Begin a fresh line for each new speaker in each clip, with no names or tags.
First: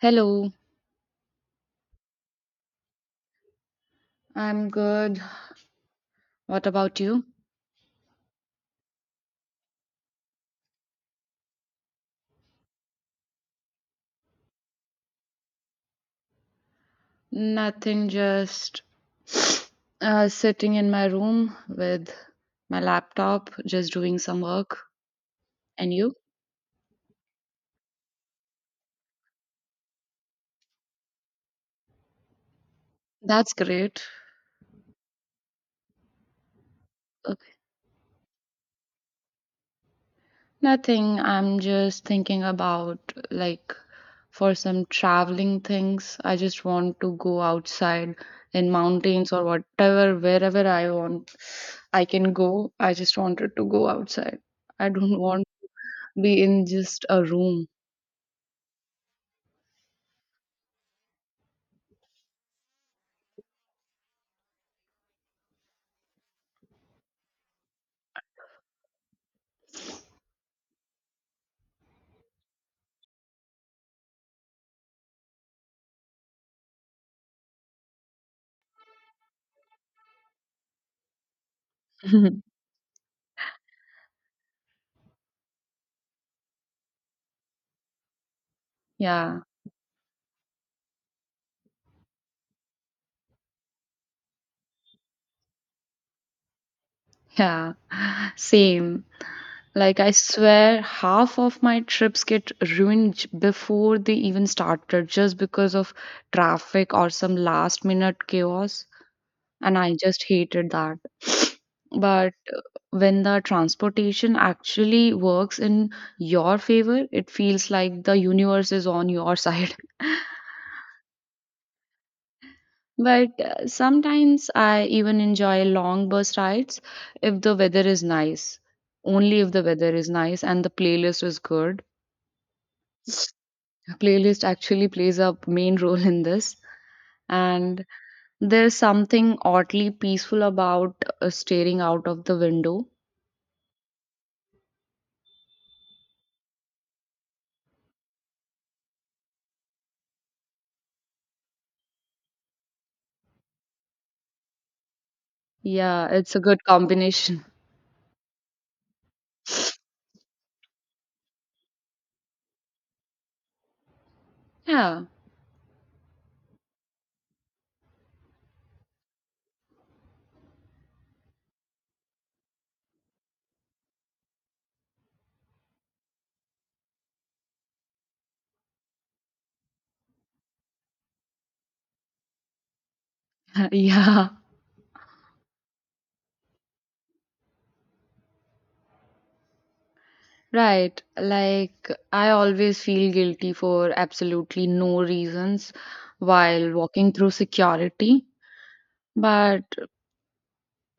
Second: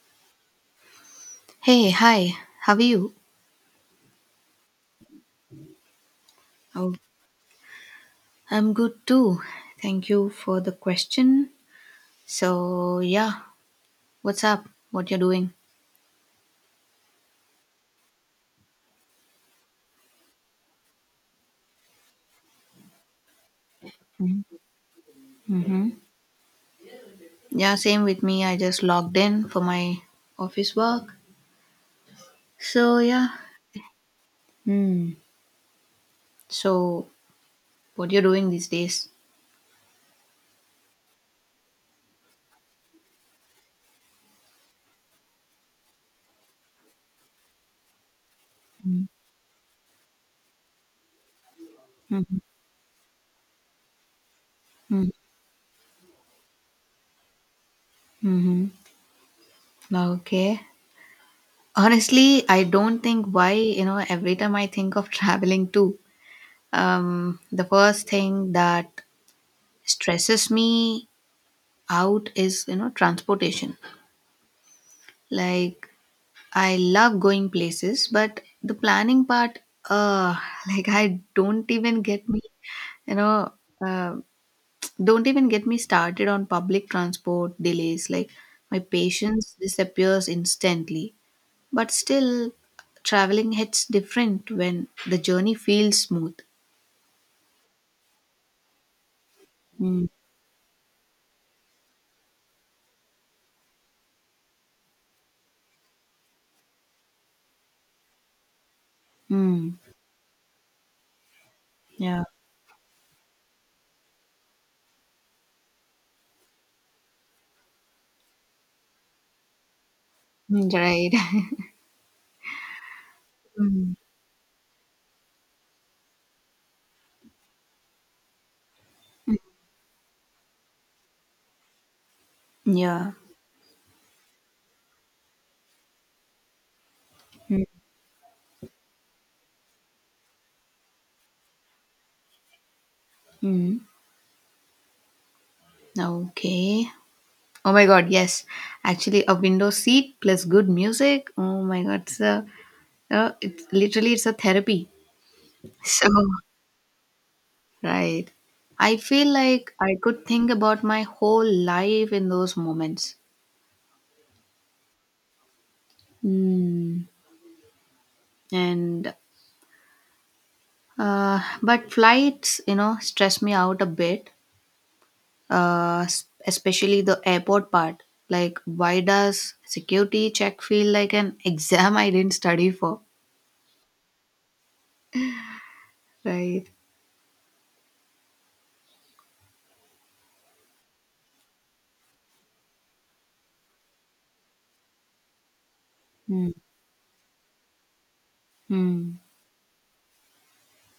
Hello,
Hey, hi, how are you?
I'm good. What
Oh,
about you?
I'm good too. Thank you for the question. So, yeah, what's up? What you're doing?
Nothing, just sitting in my room with my laptop, just doing some work.
Mm-hmm.
And you?
Yeah, same with me. I just logged in for my office work. So, yeah.
That's great.
Hmm. So,
Okay.
what you're doing these days?
Nothing, I'm just thinking about like for some traveling things. I just want to go outside in mountains or whatever, wherever I want, I can
Mm-hmm.
go. I just wanted to go outside. I don't want be in just a room.
Mm-hmm. Okay. Honestly, I don't think why, every time I think of traveling too, the first thing that stresses me out is transportation, like I love going places, but the planning part, uh like I don't even get me, you know uh, don't even get me started on public transport delays. Like, my
Yeah,
patience disappears instantly, but still, traveling hits different when the journey feels smooth.
yeah, same. Like,
Mm.
I swear, half of my trips get ruined before they even started just because of traffic or some last minute chaos.
Mm.
And I just hated that.
Yeah.
But when the transportation actually works in your favor, it feels like the universe is on your side.
Mm, right.
But
Mm.
sometimes I even enjoy long bus rides if the weather is nice. Only if the weather is nice and the playlist is good.
Yeah.
Playlist actually plays a main role in this.
Mm.
And there's something oddly peaceful about staring out of the window.
Mm. Okay. Oh my god, yes. Actually, a window seat plus good music. Oh my god, it's a, it's literally it's a therapy.
Yeah,
So
it's a good combination.
right, I feel like I could think about my whole life in those moments.
Yeah,
Mm. And but flights, you know, stress me out a bit. Especially the airport part. Like, why does security check feel like an exam I didn't study for?
yeah,
Right.
right. Like, I always feel guilty for absolutely no reasons
Hmm.
while walking through security.
Hmm.
But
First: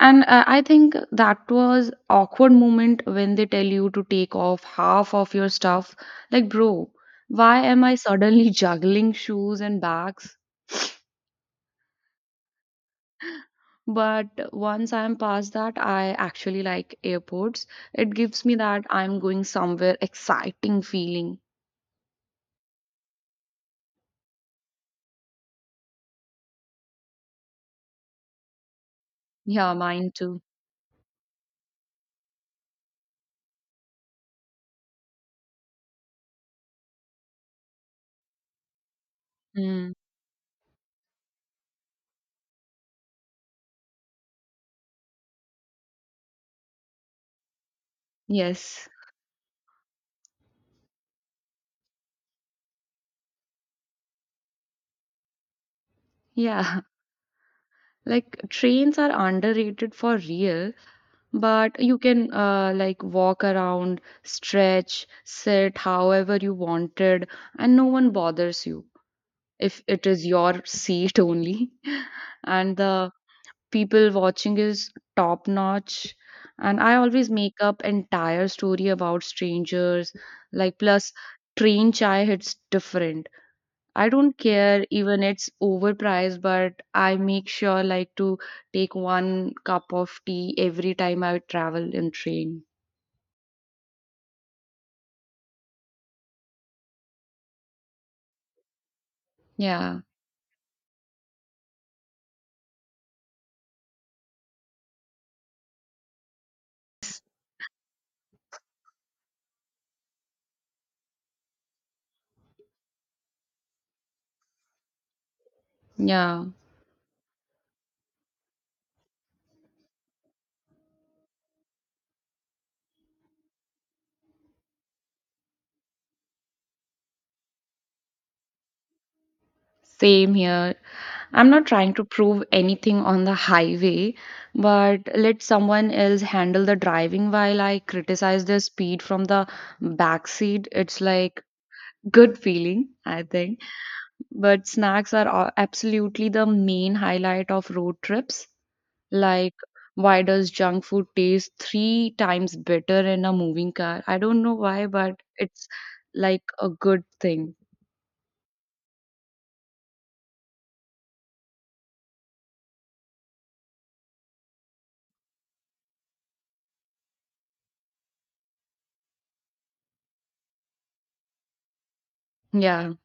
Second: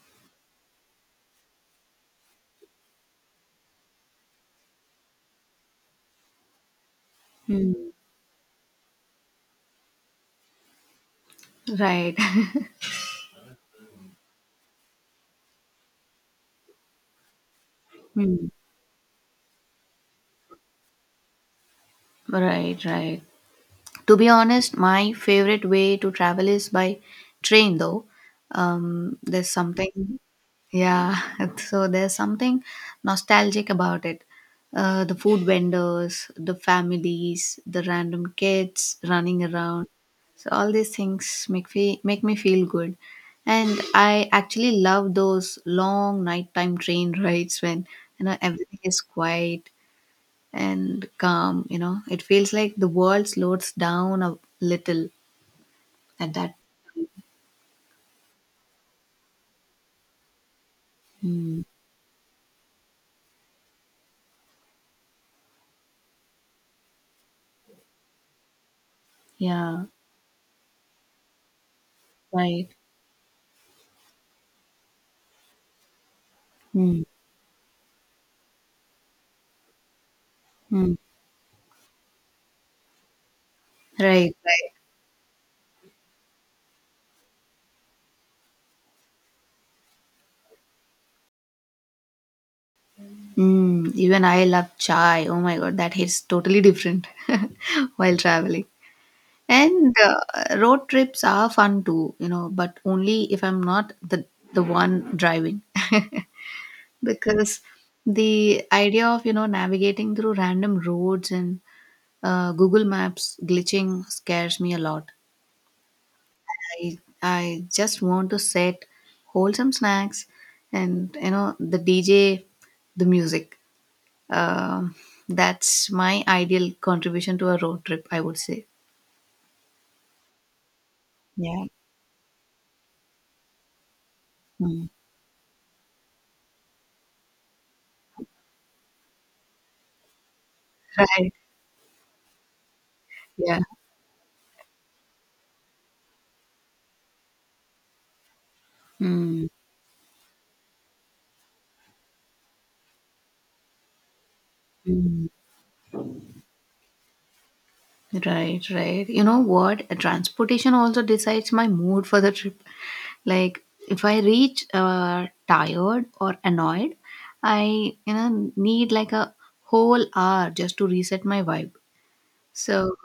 and I think that was awkward moment when they tell you to take off half of your stuff. Like, bro, why
Hmm.
am I suddenly juggling shoes and bags?
Right.
But once I'm past that, I actually like airports. It gives
Hmm.
me that I'm going somewhere exciting feeling.
Right, right. To be honest, my favorite way to travel is by train though. There's
Yeah, mine
something,
too.
yeah, so there's something nostalgic about it. The food vendors, the families, the random kids running around.
Mm.
So all these things make me feel good. And I actually love those long nighttime train rides when, you know, everything
Yes.
is quiet and calm. You know, it feels like the world slows down a little at that.
Yeah. Like trains are underrated for real.
Mm.
But you can like walk around, stretch, sit however you wanted, and no one bothers you if
Yeah.
it is your seat only.
Right.
And the people watching is top notch. And I
Mm.
always make up entire story about strangers. Like
Mm.
plus, train chai hits different. I
Right.
don't care even it's overpriced, but I make sure like to take one cup of tea every time I travel in train.
Mm. Even I love chai. Oh my god, that hits totally different. While traveling, and
Yeah,
road trips are fun too, you know, but only if I'm not the one driving. Because the idea of, you know, navigating through random roads and, Google Maps glitching scares me a lot.
yeah,
I just want to set wholesome snacks and, you know, the DJ, the music. Um, that's my ideal contribution to a road trip, I would say.
same here. I'm
Yeah.
not trying to prove anything on the highway,
Mm.
but let someone else handle the driving while I criticize their speed from the back seat. It's
Right.
like good feeling, I think.
Yeah.
But snacks are absolutely the main highlight of road trips.
Mm,
Like, why does junk food taste three times better in a moving car? I don't know why, but
mm.
it's like a good thing.
Right, right. You know what? Transportation also decides my mood for the trip. Like, if I reach tired or annoyed, I, you know, need like a whole hour just to reset my vibe.
Yeah.
So,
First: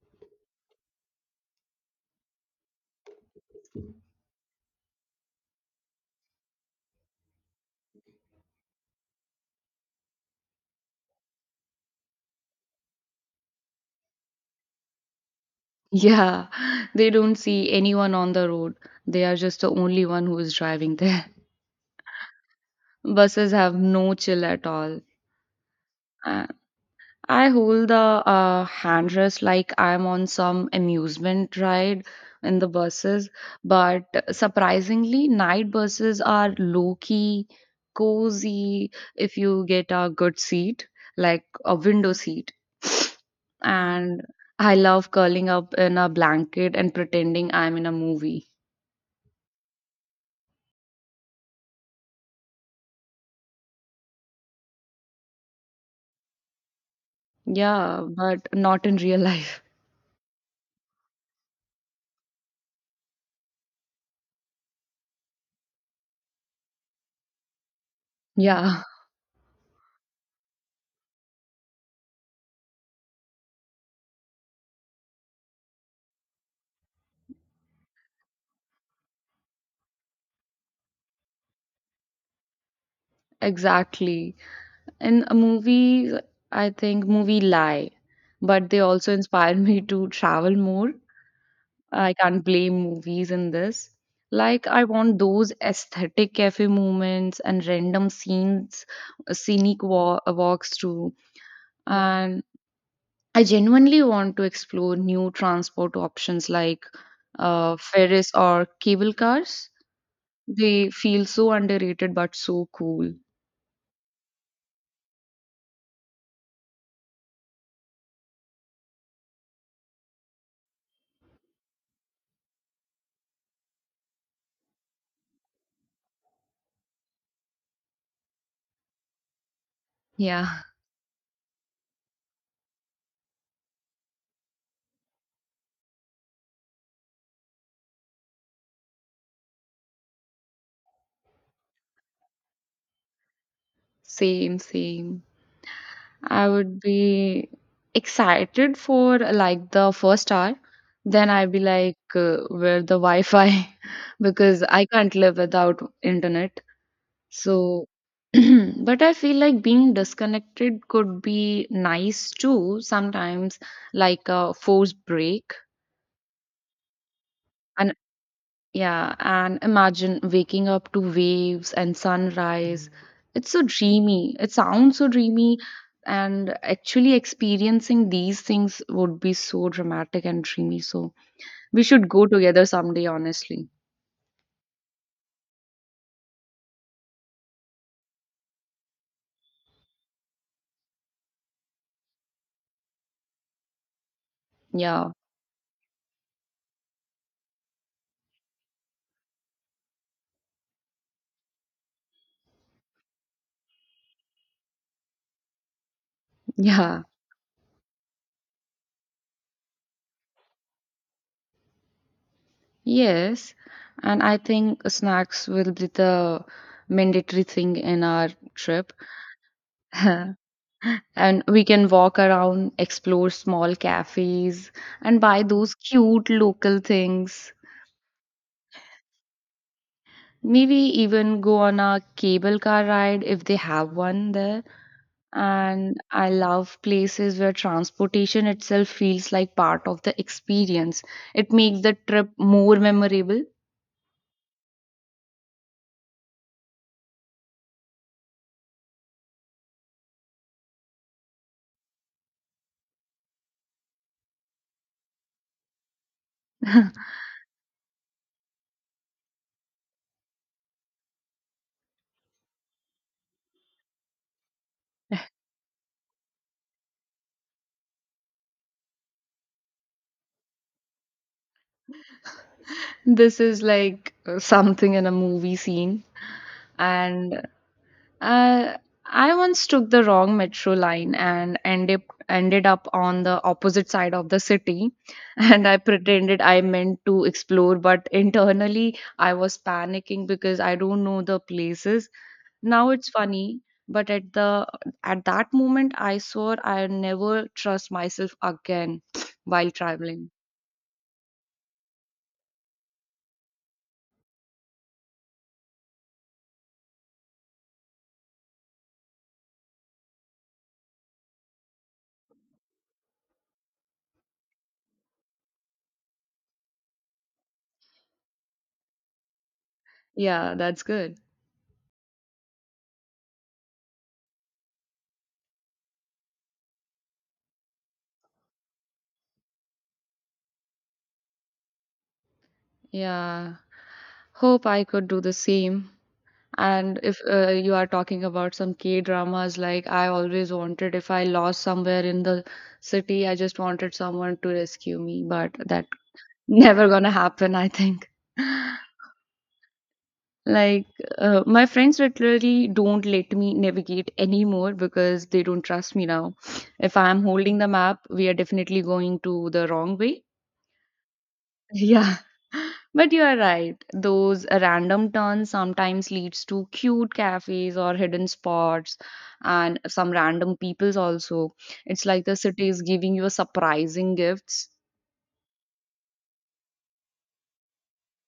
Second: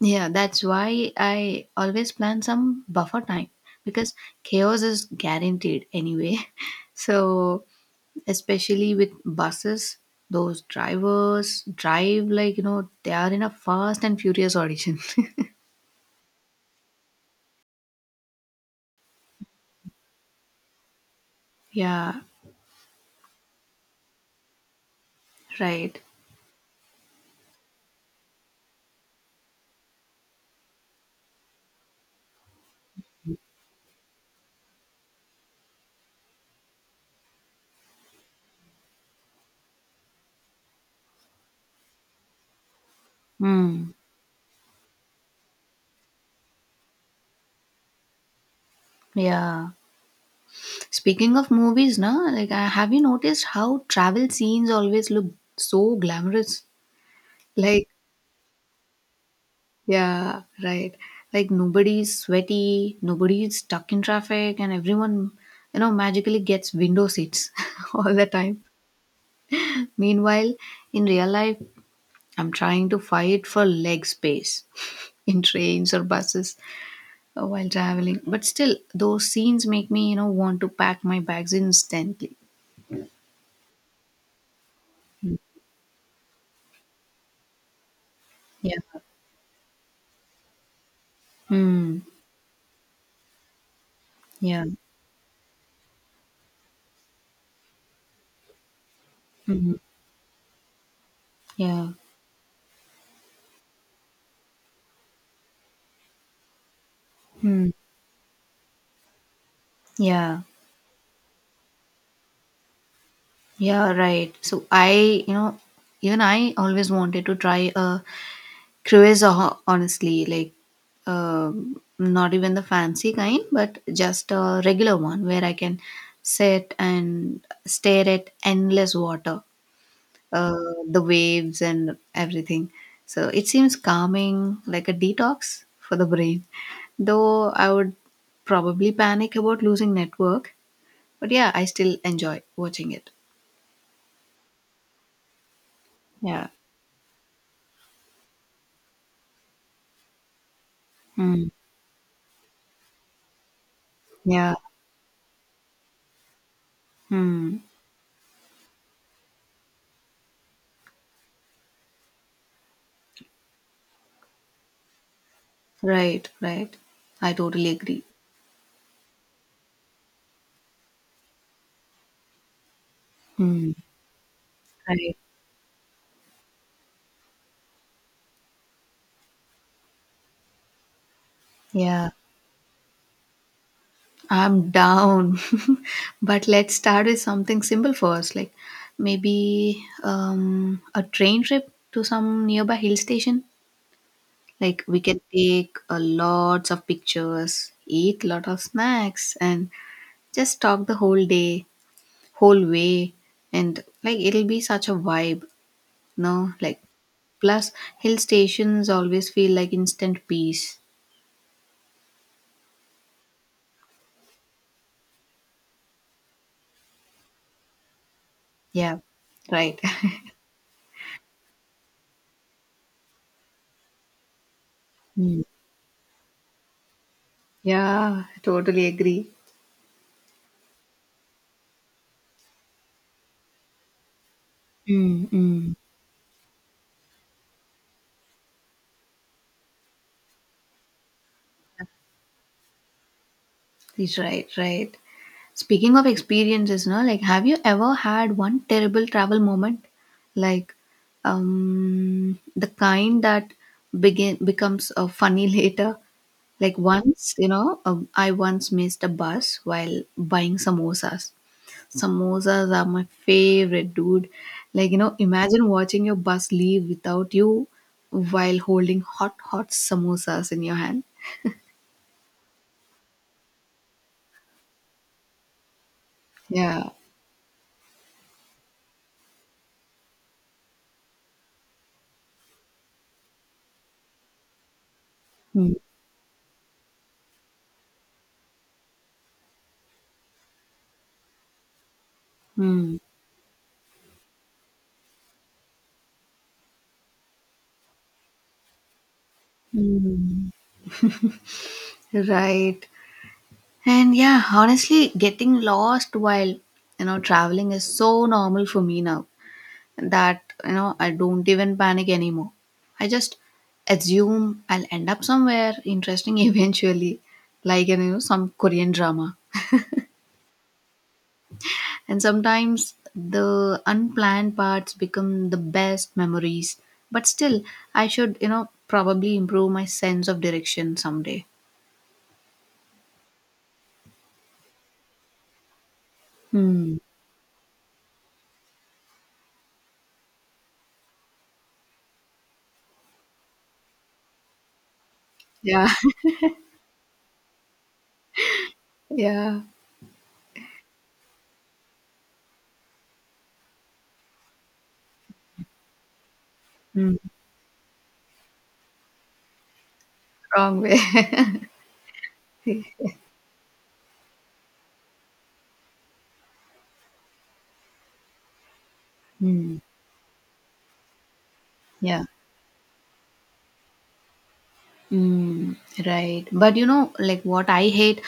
yeah, that's why I always plan some buffer time, because chaos is guaranteed anyway. So, especially with buses, those drivers drive like, you know, they are in a Fast and Furious audition.
Yeah. They don't see anyone on the road. They are just the only one who is driving there.
Yeah,
Buses have no chill at all.
right.
Uh, I hold the hand rest like I'm on some amusement ride in the buses, but surprisingly, night buses are low key, cozy if you get a good seat, like a window seat.
Hmm.
And I love curling up in a blanket and pretending I'm in a movie.
Yeah. Speaking of movies, na, like, have you noticed how travel scenes always look so glamorous? Like,
Yeah, but not in real life.
yeah, right. Like, nobody's sweaty, nobody's stuck in traffic, and everyone, you know, magically gets window seats all the time.
Yeah,
Meanwhile, in real life, I'm trying to fight for leg space in trains or buses, while traveling. But still, those scenes make me, you know, want to pack my bags instantly.
exactly. In a movie, I think movie lie, but
Yeah.
they also inspire me to travel more.
Hmm.
I can't blame movies in this.
Yeah.
Like I want those aesthetic cafe moments and random scenes,
Hmm.
scenic walks through,
Yeah.
and I genuinely want to explore new transport options like
Hmm.
Ferris or cable cars.
Yeah.
They feel so underrated but so cool.
Yeah. Right. So I, you know, even I always wanted to try a cruise, honestly, like, not even the fancy kind, but just a regular one where I can sit and stare at endless water, uh,
Yeah,
the waves and everything. So it seems calming, like a detox for the brain. Though I would probably panic about losing network, but yeah, I still enjoy watching it.
same, same.
Yeah.
I would be excited for like the first hour. Then
Hmm.
I'd be like, where the Wi-Fi?
Yeah.
Because I can't live without internet.
Hmm.
So, but I feel like being disconnected could be nice too sometimes, like a forced break.
Right. Right. I totally
An
agree.
Yeah, and imagine waking up to waves and sunrise. It's so
Hmm.
dreamy. It sounds so
Right.
dreamy, and actually experiencing these things would be so dramatic and dreamy. So we should
Yeah,
go together someday, honestly.
I'm down. But let's start with something simple first, like maybe, a train trip to some nearby hill station. Like, we
Yeah,
can take a lots of pictures, eat lot of snacks, and just talk the whole day, whole way, and like, it'll be such a vibe, no? Like,
yeah,
plus, hill stations always feel like instant peace.
yes. And I think snacks will be the mandatory thing in our trip.
Yeah, right.
And we can walk around, explore small cafes, and
Mm.
buy those cute local things.
Yeah, totally agree.
Maybe even go on a cable car ride if they have one there.
Mm, mm.
And I love places where transportation itself feels like part of the experience. It makes the trip more memorable.
He's right, right. Speaking of experiences, no, like, have you ever had one terrible travel moment? Like, the kind that begin becomes funny later. Like once, you know, I once missed a bus while buying samosas. Samosas are my favorite, dude. Like, you know, imagine watching your bus leave without you while holding hot, hot samosas in your hand.
This is like something in a movie scene.
Yeah.
And Uh, I once took the wrong metro line and ended up on the opposite side of the city and I
Mm.
pretended I meant to explore but internally I was panicking because I don't know the places. Now
Mm.
it's funny, but at that moment I swore I never trust myself again while traveling.
Mm, right. And yeah, honestly, getting lost while, you know, traveling is so normal for me now that, you know, I don't even panic anymore. I just assume I'll end up somewhere interesting eventually, like, you know, some Korean drama.
Yeah, that's good.
And sometimes the unplanned parts become the best memories. But still, I should, you know, probably improve my sense of direction someday.
Yeah. Hope I could do the same.
Hmm.
And if you are talking about some K dramas, like I always wanted, if I lost somewhere in the city, I just wanted someone to rescue me, but that
Yeah.
never gonna happen, I think.
Yeah.
Like, my friends literally don't let me navigate anymore because they don't trust me now. If
Hmm.
I'm holding the map, we are definitely going to the wrong way.
Wrong way.
Yeah, but you are right. Those random turns sometimes leads to cute cafes or hidden spots
Mm,
and some random peoples also. It's
yeah.
like the city is giving you a surprising gifts.
Mm, right. But you know, like, what I hate,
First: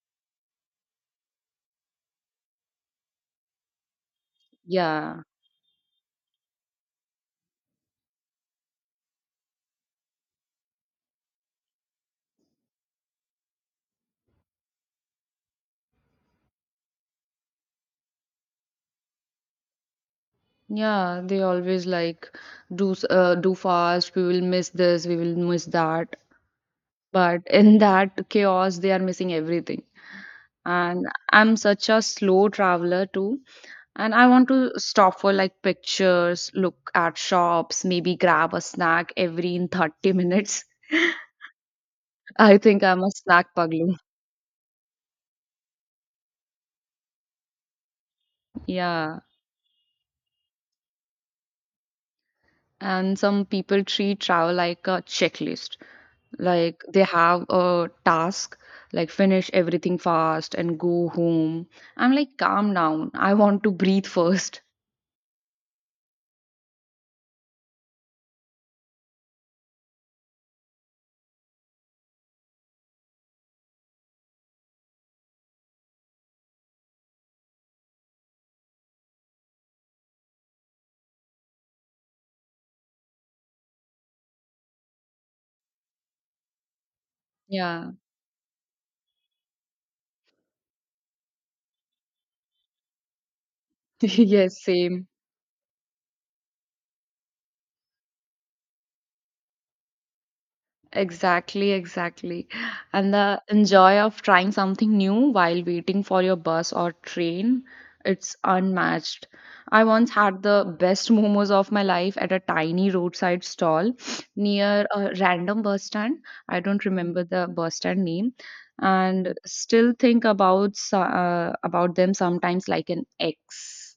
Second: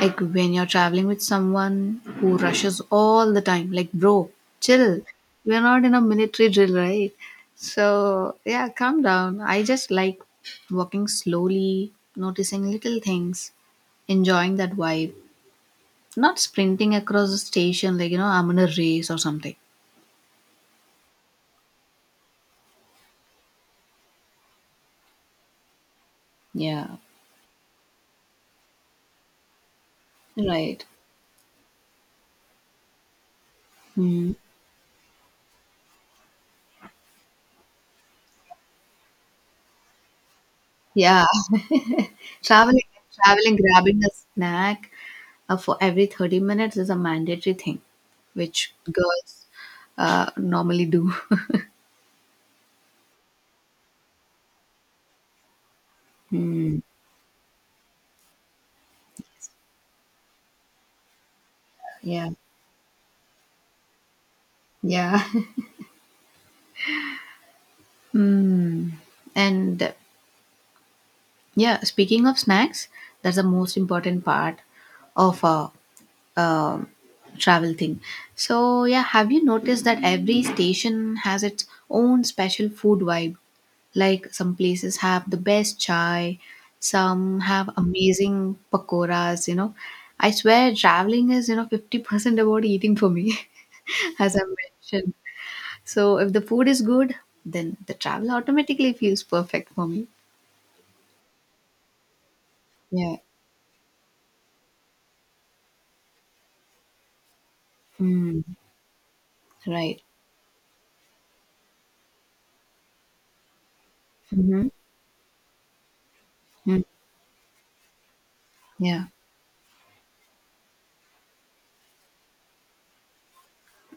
like, when you're traveling with someone who rushes all the time, like, bro, chill.
Yeah.
We're not in a military drill, right? So, yeah, calm down. I just like walking slowly, noticing little things, enjoying that vibe, not sprinting across the station, like, you know, I'm in a race or something.
Yeah, they always like do fast, we will miss this, we will miss that.
Yeah.
But in that chaos, they are missing everything.
Right.
And I'm such a slow traveler too. And I
Hmm.
want to stop for like pictures, look at shops, maybe grab a snack every in 30 minutes.
Yeah.
I
Traveling
think I'm a snack
Traveling,
pugly.
grabbing a snack for every 30 minutes is a mandatory thing, which
Yeah.
girls normally do.
And some people treat travel like a checklist.
Hmm.
Like they have a task, like finish everything fast and go home. I'm
Yeah.
like, calm down. I want to breathe first.
Yeah. Hmm. And yeah, speaking of snacks, that's the most important part of, um, travel thing. So yeah, have you noticed that every station has its own special food vibe? Like, some places have the best chai, some have
Yeah.
amazing pakoras. You know, I swear traveling is, you know, 50% about eating for me, as I
yes, same.
mentioned. So if the food is good, then the travel automatically feels perfect for me.
Exactly, exactly. And
Yeah.
the enjoy of trying something new while waiting for your bus or train, it's
Mm,
unmatched. I
right.
once had the best momos of my life at a tiny roadside stall
Mm-hmm.
near a random bus stand. I
Hmm.
don't remember the bus stand name
Yeah.
and still think about about them sometimes like an ex.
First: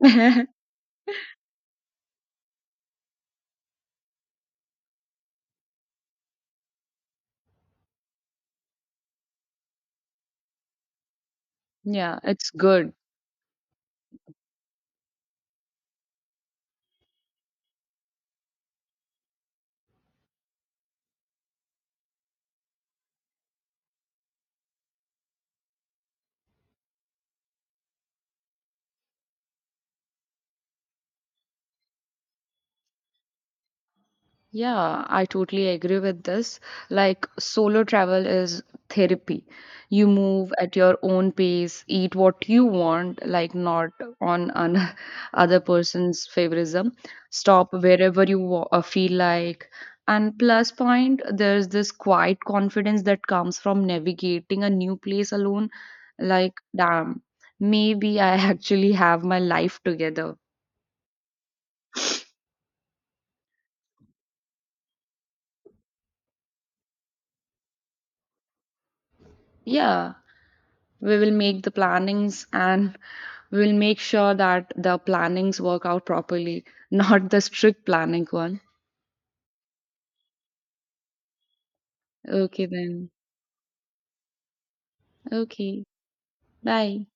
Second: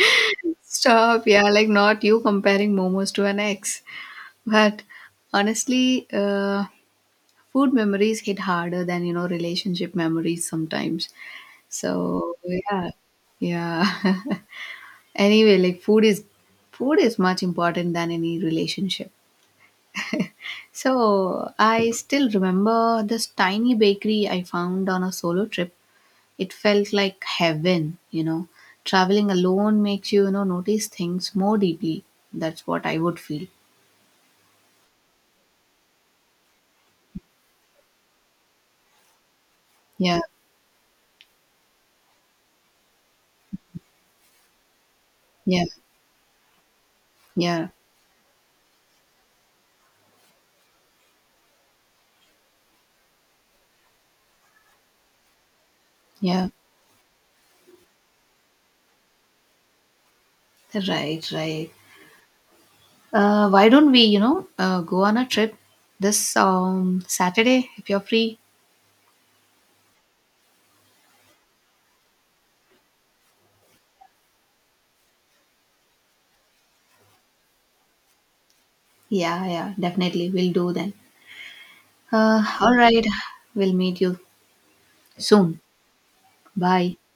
Stop, yeah, like, not you comparing momos to an ex. But honestly, food memories hit harder than, you know, relationship memories sometimes.
Yeah,
So,
it's
yeah,
good.
yeah. Anyway, like, food is much important than any relationship. So, I still remember this tiny bakery I found on a solo trip. It felt like heaven, you know. Traveling alone makes you, you know, notice things more deeply. That's what I would feel.
Yeah, I totally agree with this. Like, solo travel is therapy. You
Yeah,
move at your own pace, eat what you want, like not on an other
yeah,
person's favorism.
yeah,
Stop wherever you feel like. And plus point, there's this quiet confidence that comes from navigating a new place alone.
yeah.
Like, damn, maybe I actually have my life together.
Right, right. Why don't we, you know, go on a trip this, Saturday, if you're free?
Yeah. We will make the plannings and we will make sure that the plannings work out properly, not the strict planning one.
Yeah, yeah, definitely. We'll do then.
Okay,
All right.
then.
We'll meet you soon.
Okay.
Bye.
Bye.